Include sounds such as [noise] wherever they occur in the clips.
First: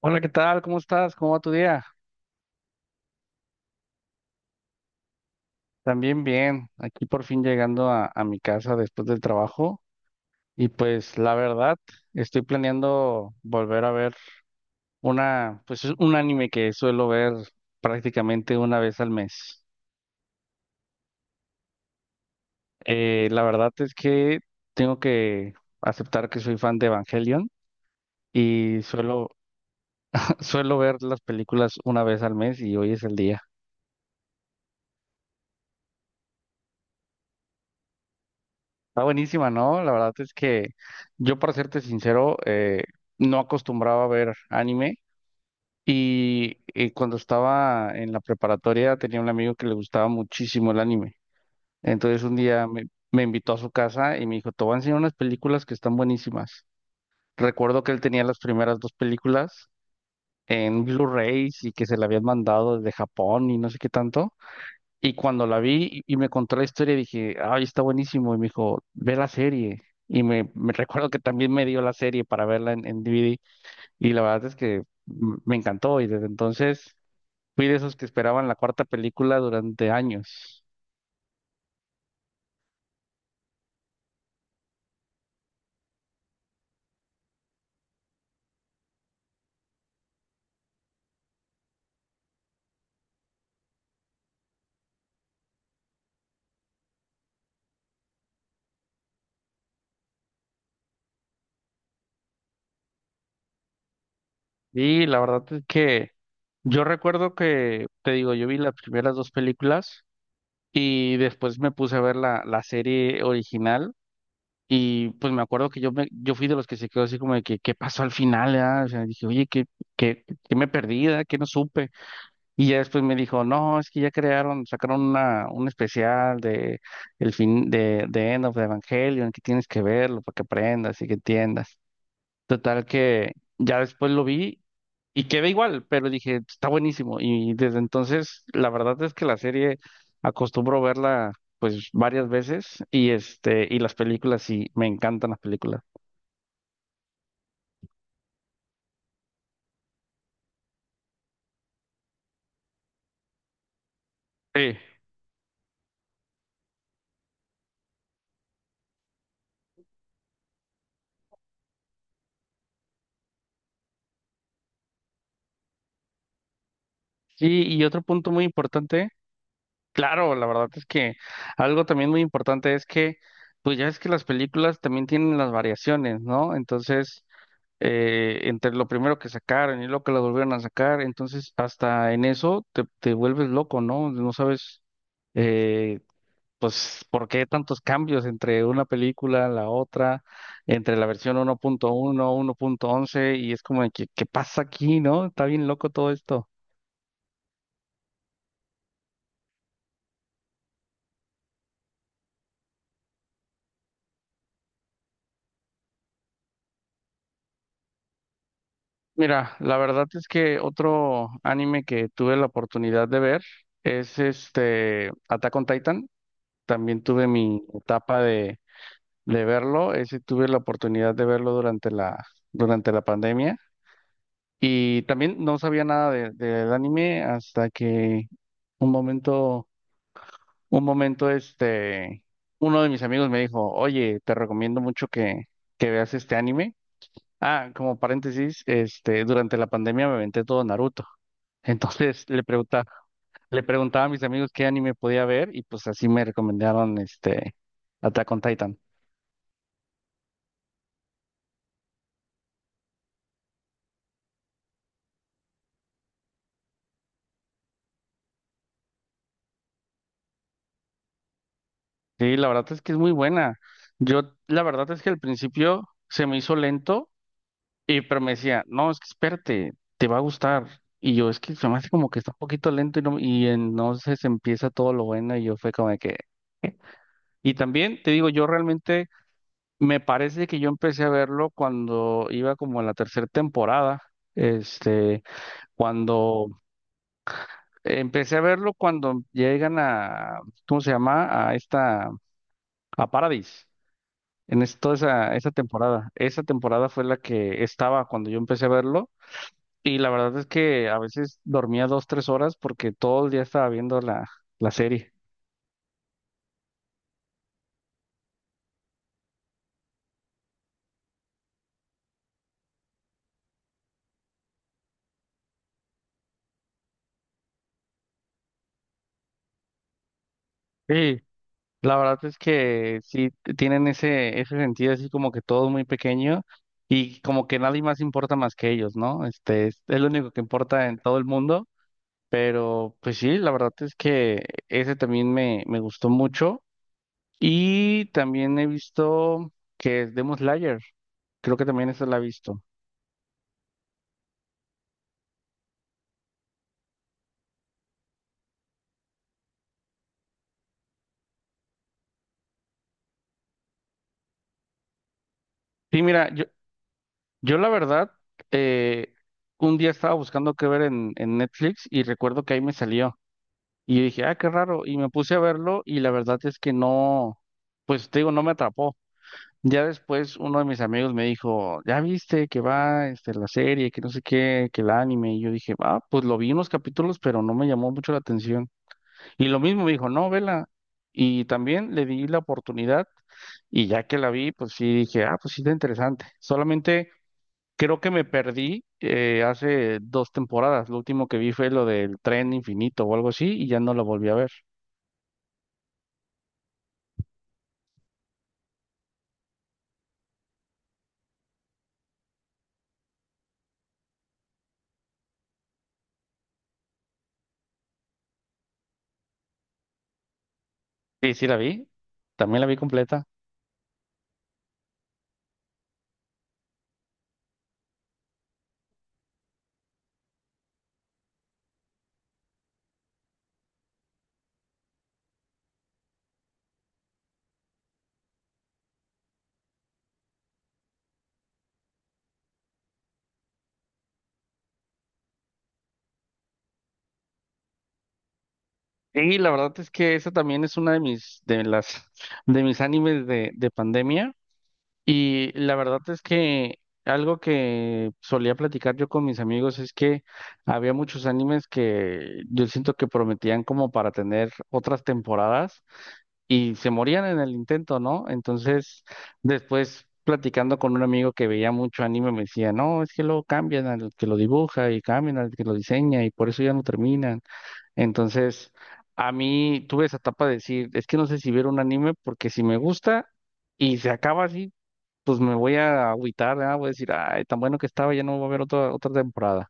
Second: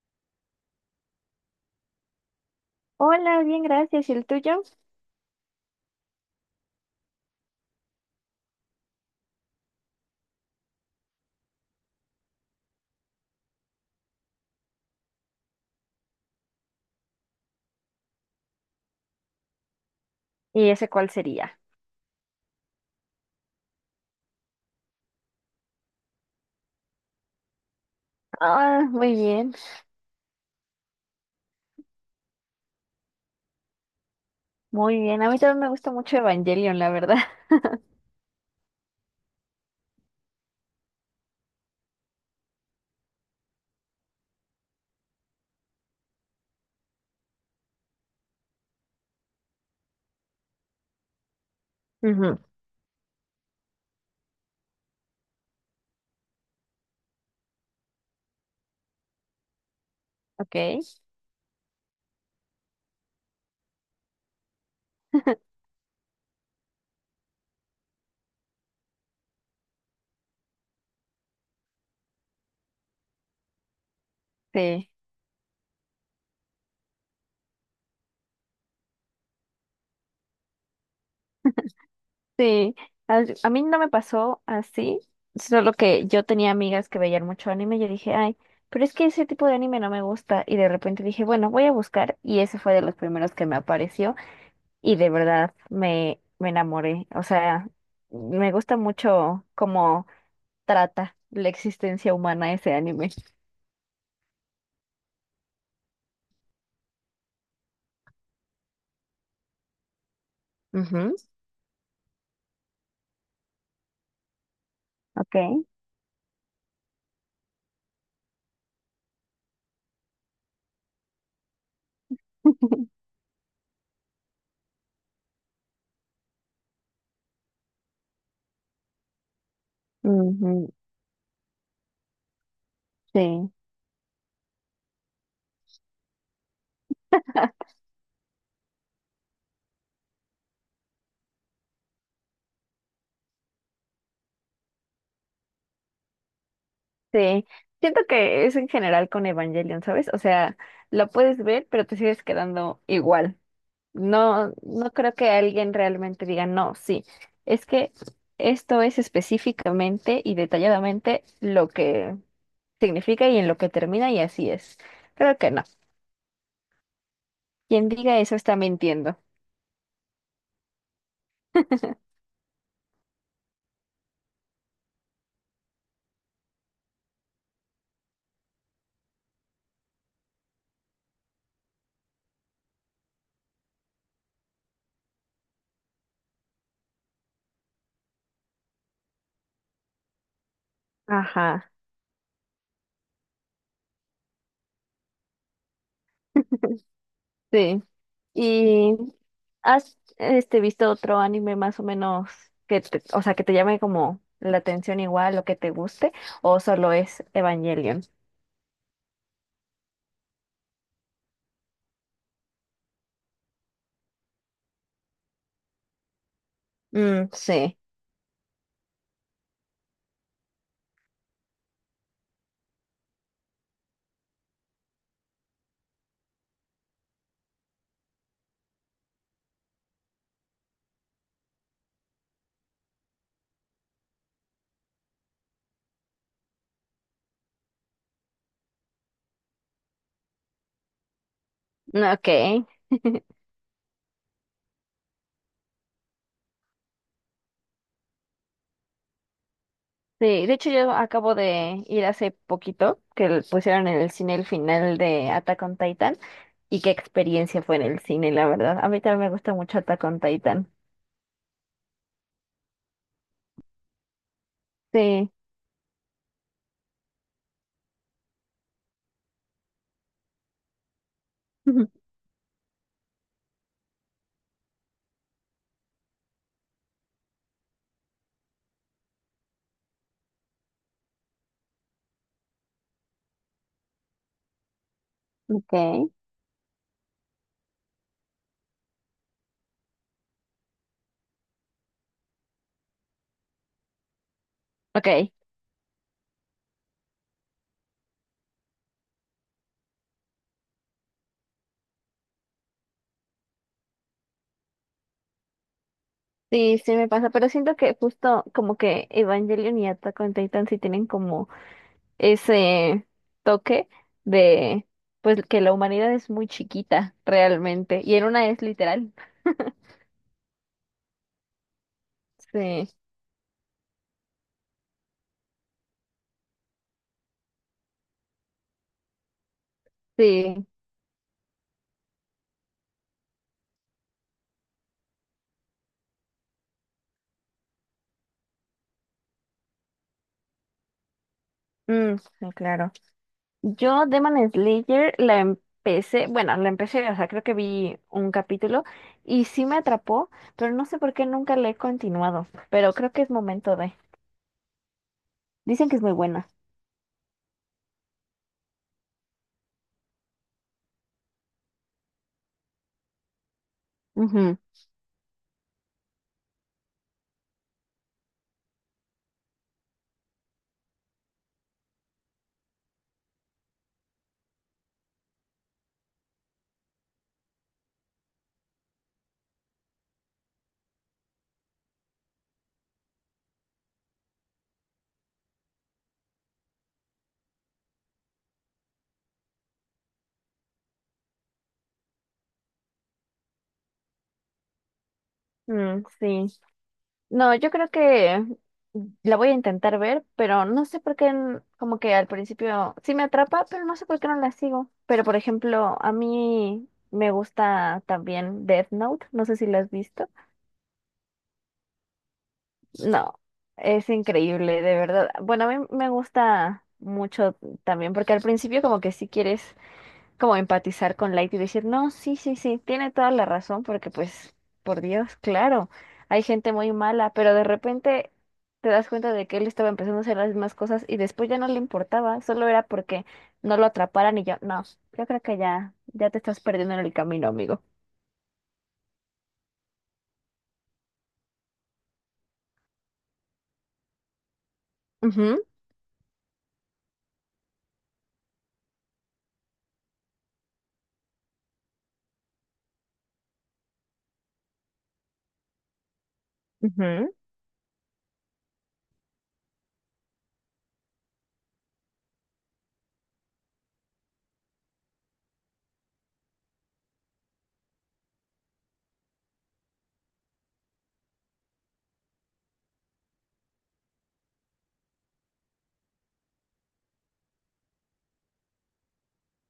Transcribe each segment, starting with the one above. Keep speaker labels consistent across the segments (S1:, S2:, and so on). S1: Hola, ¿qué tal? ¿Cómo estás? ¿Cómo va tu día?
S2: Hola, bien, gracias. ¿Y el tuyo?
S1: También bien, aquí por fin llegando a mi casa después del trabajo y pues la verdad estoy planeando volver a ver una, pues es un anime que suelo ver prácticamente una vez al mes.
S2: ¿Y ese cuál sería?
S1: La verdad es que tengo que aceptar que soy fan de Evangelion y
S2: Ah, muy
S1: suelo,
S2: bien,
S1: [laughs] suelo ver las películas una vez al mes y hoy es el día.
S2: muy bien. A mí también me gusta mucho Evangelion, la verdad. [laughs]
S1: Está buenísima, ¿no? La verdad es que yo, para serte sincero, no acostumbraba a ver anime y, cuando estaba en la preparatoria tenía un amigo que le gustaba muchísimo el anime. Entonces un
S2: Ujú.
S1: día me invitó a su casa y me dijo, te voy a enseñar unas películas que están buenísimas. Recuerdo que él tenía las primeras dos películas
S2: Ok.
S1: en Blu-rays y que se le habían mandado desde Japón y no sé qué tanto. Y cuando la vi y me contó la historia, dije, ay, está buenísimo. Y me dijo, ve la serie. Y me [laughs] recuerdo que también me dio la serie para verla en DVD. Y la verdad es que
S2: Sí,
S1: me encantó. Y desde entonces fui de esos que esperaban la cuarta película durante años.
S2: sí. A mí no me pasó así, solo que yo tenía amigas que veían mucho anime y yo dije, ay, pero es que ese tipo de anime no me gusta. Y de repente dije, bueno, voy a buscar y ese fue de los primeros que me apareció y de verdad me enamoré. O sea, me gusta mucho, trata la existencia humana ese anime.
S1: Y la verdad es que yo recuerdo que, te digo, yo vi las primeras dos películas
S2: Ujú.
S1: y después me puse a ver la serie original. Y pues me
S2: Ok.
S1: acuerdo que yo fui de los que se quedó así como de que, ¿qué pasó al final? Ah? O sea, dije, oye, qué, ¿qué me perdí? Ah? ¿Qué no supe? Y ya después
S2: [laughs]
S1: me dijo, no, es que ya crearon, sacaron un especial de el fin de End of Evangelion, que tienes que verlo para que
S2: Ujú.
S1: aprendas y que entiendas. Total que
S2: Sí.
S1: ya después lo vi y quedé igual, pero dije, está buenísimo. Y
S2: [laughs]
S1: desde entonces, la verdad es que la serie acostumbro verla pues varias veces y este, y las películas sí, me encantan las películas.
S2: Sí. Siento que es en general con Evangelion, ¿sabes? O sea, lo puedes ver, pero te sigues quedando igual. No,
S1: Sí.
S2: no creo que alguien realmente diga, no, sí. Es que esto es específicamente y detalladamente lo que significa y en lo que termina y así es. Creo que no.
S1: Sí, y
S2: Quien
S1: otro
S2: diga
S1: punto
S2: eso
S1: muy
S2: está
S1: importante,
S2: mintiendo.
S1: claro, la verdad es que algo también
S2: [laughs]
S1: muy importante es que, pues ya es que las películas también tienen las variaciones, ¿no? Entonces, entre lo primero que sacaron y lo que lo volvieron a sacar, entonces hasta en eso te vuelves loco, ¿no? No sabes, eh, pues, por qué tantos cambios entre una película, la otra, entre la versión
S2: Ajá.
S1: 1.1, 1.11, y es como de que, ¿qué pasa aquí, no? Está bien loco todo esto.
S2: Sí. ¿Y has visto otro anime más o menos que o sea, que te llame como la atención igual o que te guste o solo es Evangelion?
S1: Mira, la verdad es que otro anime que tuve la oportunidad de ver es este Attack on Titan. También tuve
S2: Mm,
S1: mi
S2: sí.
S1: etapa de verlo. Ese tuve la oportunidad de verlo durante durante la pandemia. Y también no sabía nada del anime hasta que un momento, un momento, este, uno de mis amigos me dijo, oye, te recomiendo mucho que veas este anime. Ah, como paréntesis, este, durante la pandemia me aventé todo Naruto. [laughs]
S2: Ok.
S1: Entonces le preguntaba a mis amigos qué anime podía ver y pues así me recomendaron este Attack on Titan.
S2: Sí, de hecho yo acabo de ir hace poquito que le pusieron en el cine el final de Attack on Titan y qué experiencia fue en el cine, la verdad. A mí también me gusta mucho Attack on Titan.
S1: Sí, la verdad es que es muy buena. Yo, la verdad es que al
S2: Sí.
S1: principio se me hizo lento, y pero me decía, no, es que espérate, te va a gustar. Y yo, es que se me hace
S2: [laughs]
S1: como que está un poquito lento y, y entonces empieza todo lo bueno y yo fue como de que... Y también te digo, yo realmente me parece que yo empecé a verlo cuando iba como en la tercera temporada, este,
S2: Ok.
S1: cuando empecé a verlo cuando llegan a, ¿cómo se llama? A esta, a Paradis. Toda
S2: Ok.
S1: esa, esa temporada. Esa temporada fue la que estaba cuando yo empecé a verlo y la verdad es que a veces dormía 2, 3 horas porque todo el día estaba viendo la serie.
S2: Sí, sí me pasa, pero siento que justo como que Evangelion y Attack on Titan sí tienen como ese toque de pues que la humanidad es muy chiquita realmente y en una es literal.
S1: Sí. La verdad es
S2: Sí,
S1: que sí tienen ese, ese sentido así como que todo muy pequeño y como que nadie más importa más que ellos, ¿no? Este es lo único que
S2: sí.
S1: importa en todo el mundo. Pero pues sí, la verdad es que ese también me gustó mucho. Y también he visto que es Demon Slayer. Creo que también esa la
S2: Mm,
S1: he
S2: sí,
S1: visto.
S2: claro. Yo Demon Slayer la empecé, bueno, la empecé, o sea, creo que vi un capítulo y sí me atrapó, pero no sé por qué nunca la he continuado, pero creo que es momento de. Dicen que
S1: Sí,
S2: es muy
S1: mira, yo,
S2: buena.
S1: yo la verdad, eh, un día estaba buscando qué ver en Netflix y recuerdo que ahí me salió. Y dije, ah, qué
S2: Ujú.
S1: raro. Y me puse a verlo y la verdad es que no, pues te digo, no me atrapó. Ya después uno de mis amigos me dijo, ya viste que va este, la serie, que no sé qué, que el anime. Y yo dije, ah, pues lo vi unos capítulos, pero no me llamó mucho la atención. Y lo mismo me dijo, no, vela. Y también le di la oportunidad y ya que la vi, pues sí dije, ah, pues sí está interesante. Solamente creo que me perdí hace dos temporadas. Lo último que vi fue lo del tren infinito o algo así y ya no la volví a ver.
S2: Mm, sí. No, yo creo que la voy a intentar ver, pero no sé por qué, como que al principio sí me atrapa, pero no sé por qué no la sigo. Pero por ejemplo, a mí me gusta también Death Note, no sé si la has visto.
S1: Sí, sí la vi. También la vi completa.
S2: No, es increíble, de verdad. Bueno, a mí me gusta mucho también, porque al principio como que sí quieres como empatizar con Light y decir, no, sí, sí, sí, tiene toda la razón, porque pues, por Dios, claro, hay gente muy mala, pero de repente te das cuenta de que él estaba empezando a hacer las mismas cosas y después ya no le importaba, solo era porque no lo atraparan y yo, no, yo creo que ya, ya te estás perdiendo en el camino, amigo.
S1: Y la verdad es que esa también es una de mis, de las, de mis animes de pandemia. Y
S2: Ujú.
S1: la verdad es que algo que solía platicar yo con mis amigos es que había muchos animes que yo siento que prometían como para tener otras temporadas y se morían
S2: Ujú.
S1: en el intento, ¿no? Entonces, después platicando con un amigo que veía mucho anime me decía, no, es que luego cambian al que lo dibuja y cambian al que lo diseña y por eso ya no terminan. Entonces, a mí tuve esa etapa de decir, es que no sé si ver un anime porque si me gusta... Y se acaba así pues me voy a agüitar, ¿verdad? Voy a decir, ay, tan bueno que estaba, ya no va a haber otra temporada.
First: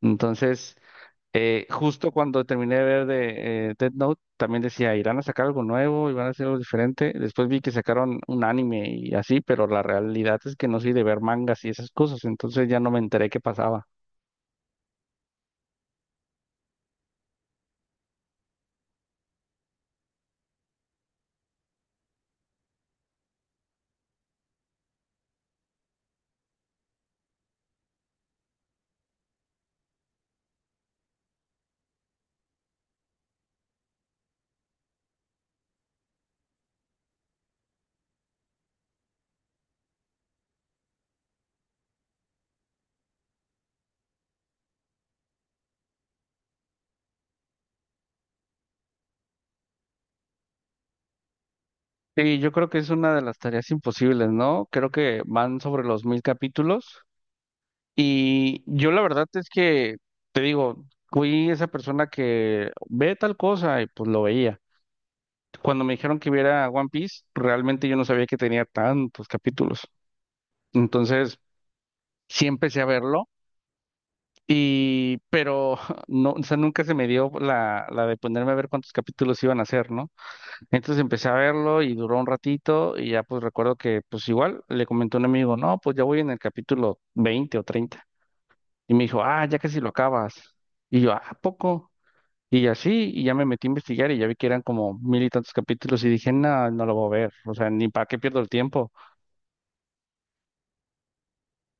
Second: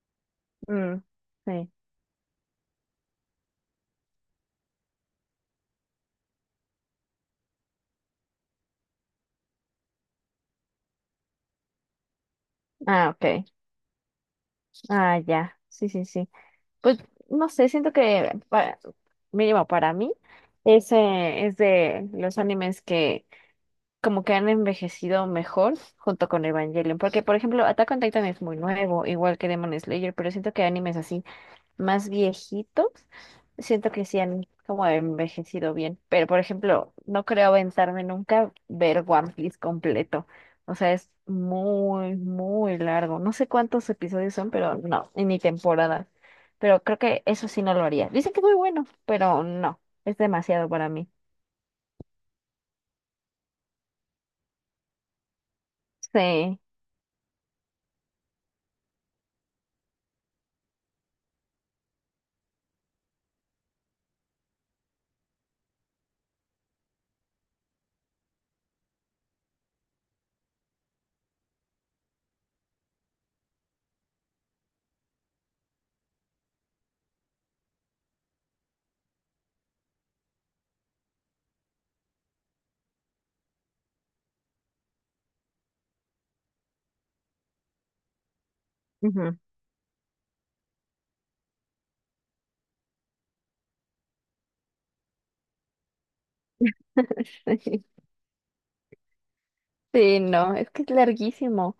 S1: Entonces,
S2: Mm, sí.
S1: justo cuando terminé de ver de Death Note, también decía, irán a sacar algo nuevo, van a hacer algo diferente. Después vi que sacaron un anime y así, pero la realidad es que no soy de ver mangas y esas cosas, entonces ya no me
S2: Ah,
S1: enteré qué
S2: ok.
S1: pasaba.
S2: Ah, ya. Sí, sí, sí. Pues no sé, siento que mínimo para mí, ese es de los animes que como que han envejecido mejor junto con Evangelion. Porque, por ejemplo, Attack on Titan es muy nuevo, igual que Demon Slayer, pero siento que animes así más viejitos, siento que sí han como envejecido bien. Pero, por ejemplo, no creo aventarme nunca ver One Piece completo. O sea, es muy, muy largo. No sé cuántos episodios son, pero no, y ni temporadas. Pero creo que eso sí no lo haría. Dicen que es muy bueno, pero no, es demasiado para mí.
S1: Sí, yo creo que es una de las tareas imposibles, ¿no? Creo que van sobre los mil
S2: Sí.
S1: capítulos Y yo la verdad es que, te digo, fui esa persona que ve tal cosa y pues lo veía. Cuando me dijeron que viera One Piece, realmente yo no sabía que tenía tantos capítulos. Entonces, sí empecé a verlo y, pero [laughs] no, o sea, nunca se me dio la de ponerme a ver cuántos capítulos iban a hacer, ¿no? Entonces empecé a verlo y duró un ratito y ya pues recuerdo que pues igual le comenté a un amigo, no, pues ya voy en el capítulo 20 o 30. Y me dijo,
S2: Ujú.
S1: ah, ya casi lo acabas. Y yo, ah, ¿a poco? Y así, y ya me metí a investigar y ya vi que eran como mil y tantos capítulos y dije, no, no lo voy a ver, o sea,
S2: [laughs]
S1: ni para qué pierdo el tiempo.
S2: Sí, no, es que es larguísimo.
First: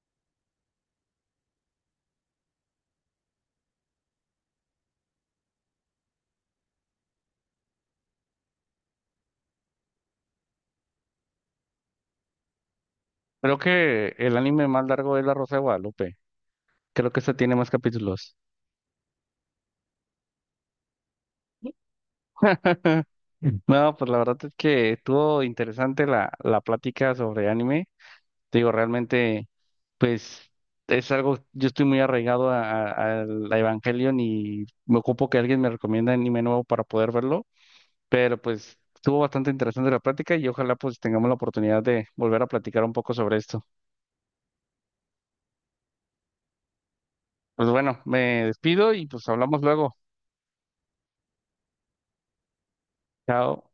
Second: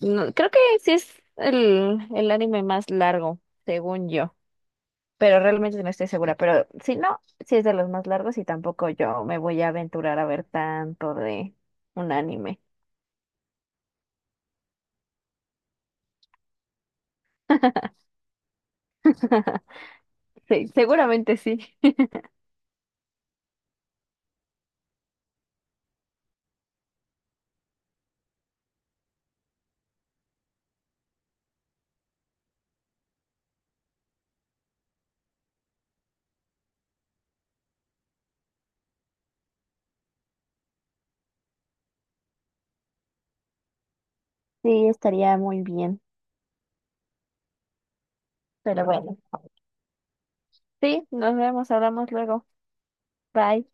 S2: No, creo que sí es el anime más largo, según yo, pero realmente no estoy segura. Pero si no, sí es de los más largos y tampoco yo me voy a aventurar a ver tanto de un anime.
S1: Creo que el anime más largo es La Rosa de Guadalupe. Creo que este tiene más
S2: [laughs]
S1: capítulos.
S2: Sí, seguramente sí.
S1: [laughs] No, pues la verdad es que estuvo interesante la plática sobre anime. Te digo, realmente, pues es algo, yo estoy muy arraigado al Evangelion y me ocupo que alguien me recomienda anime nuevo para poder verlo. Pero pues estuvo bastante interesante la plática y ojalá pues tengamos la oportunidad de volver a platicar un poco sobre esto.
S2: Sí, estaría muy bien.
S1: Pues bueno, me
S2: Pero
S1: despido y
S2: bueno,
S1: pues hablamos luego.
S2: sí, nos vemos, hablamos luego.
S1: Chao.
S2: Bye.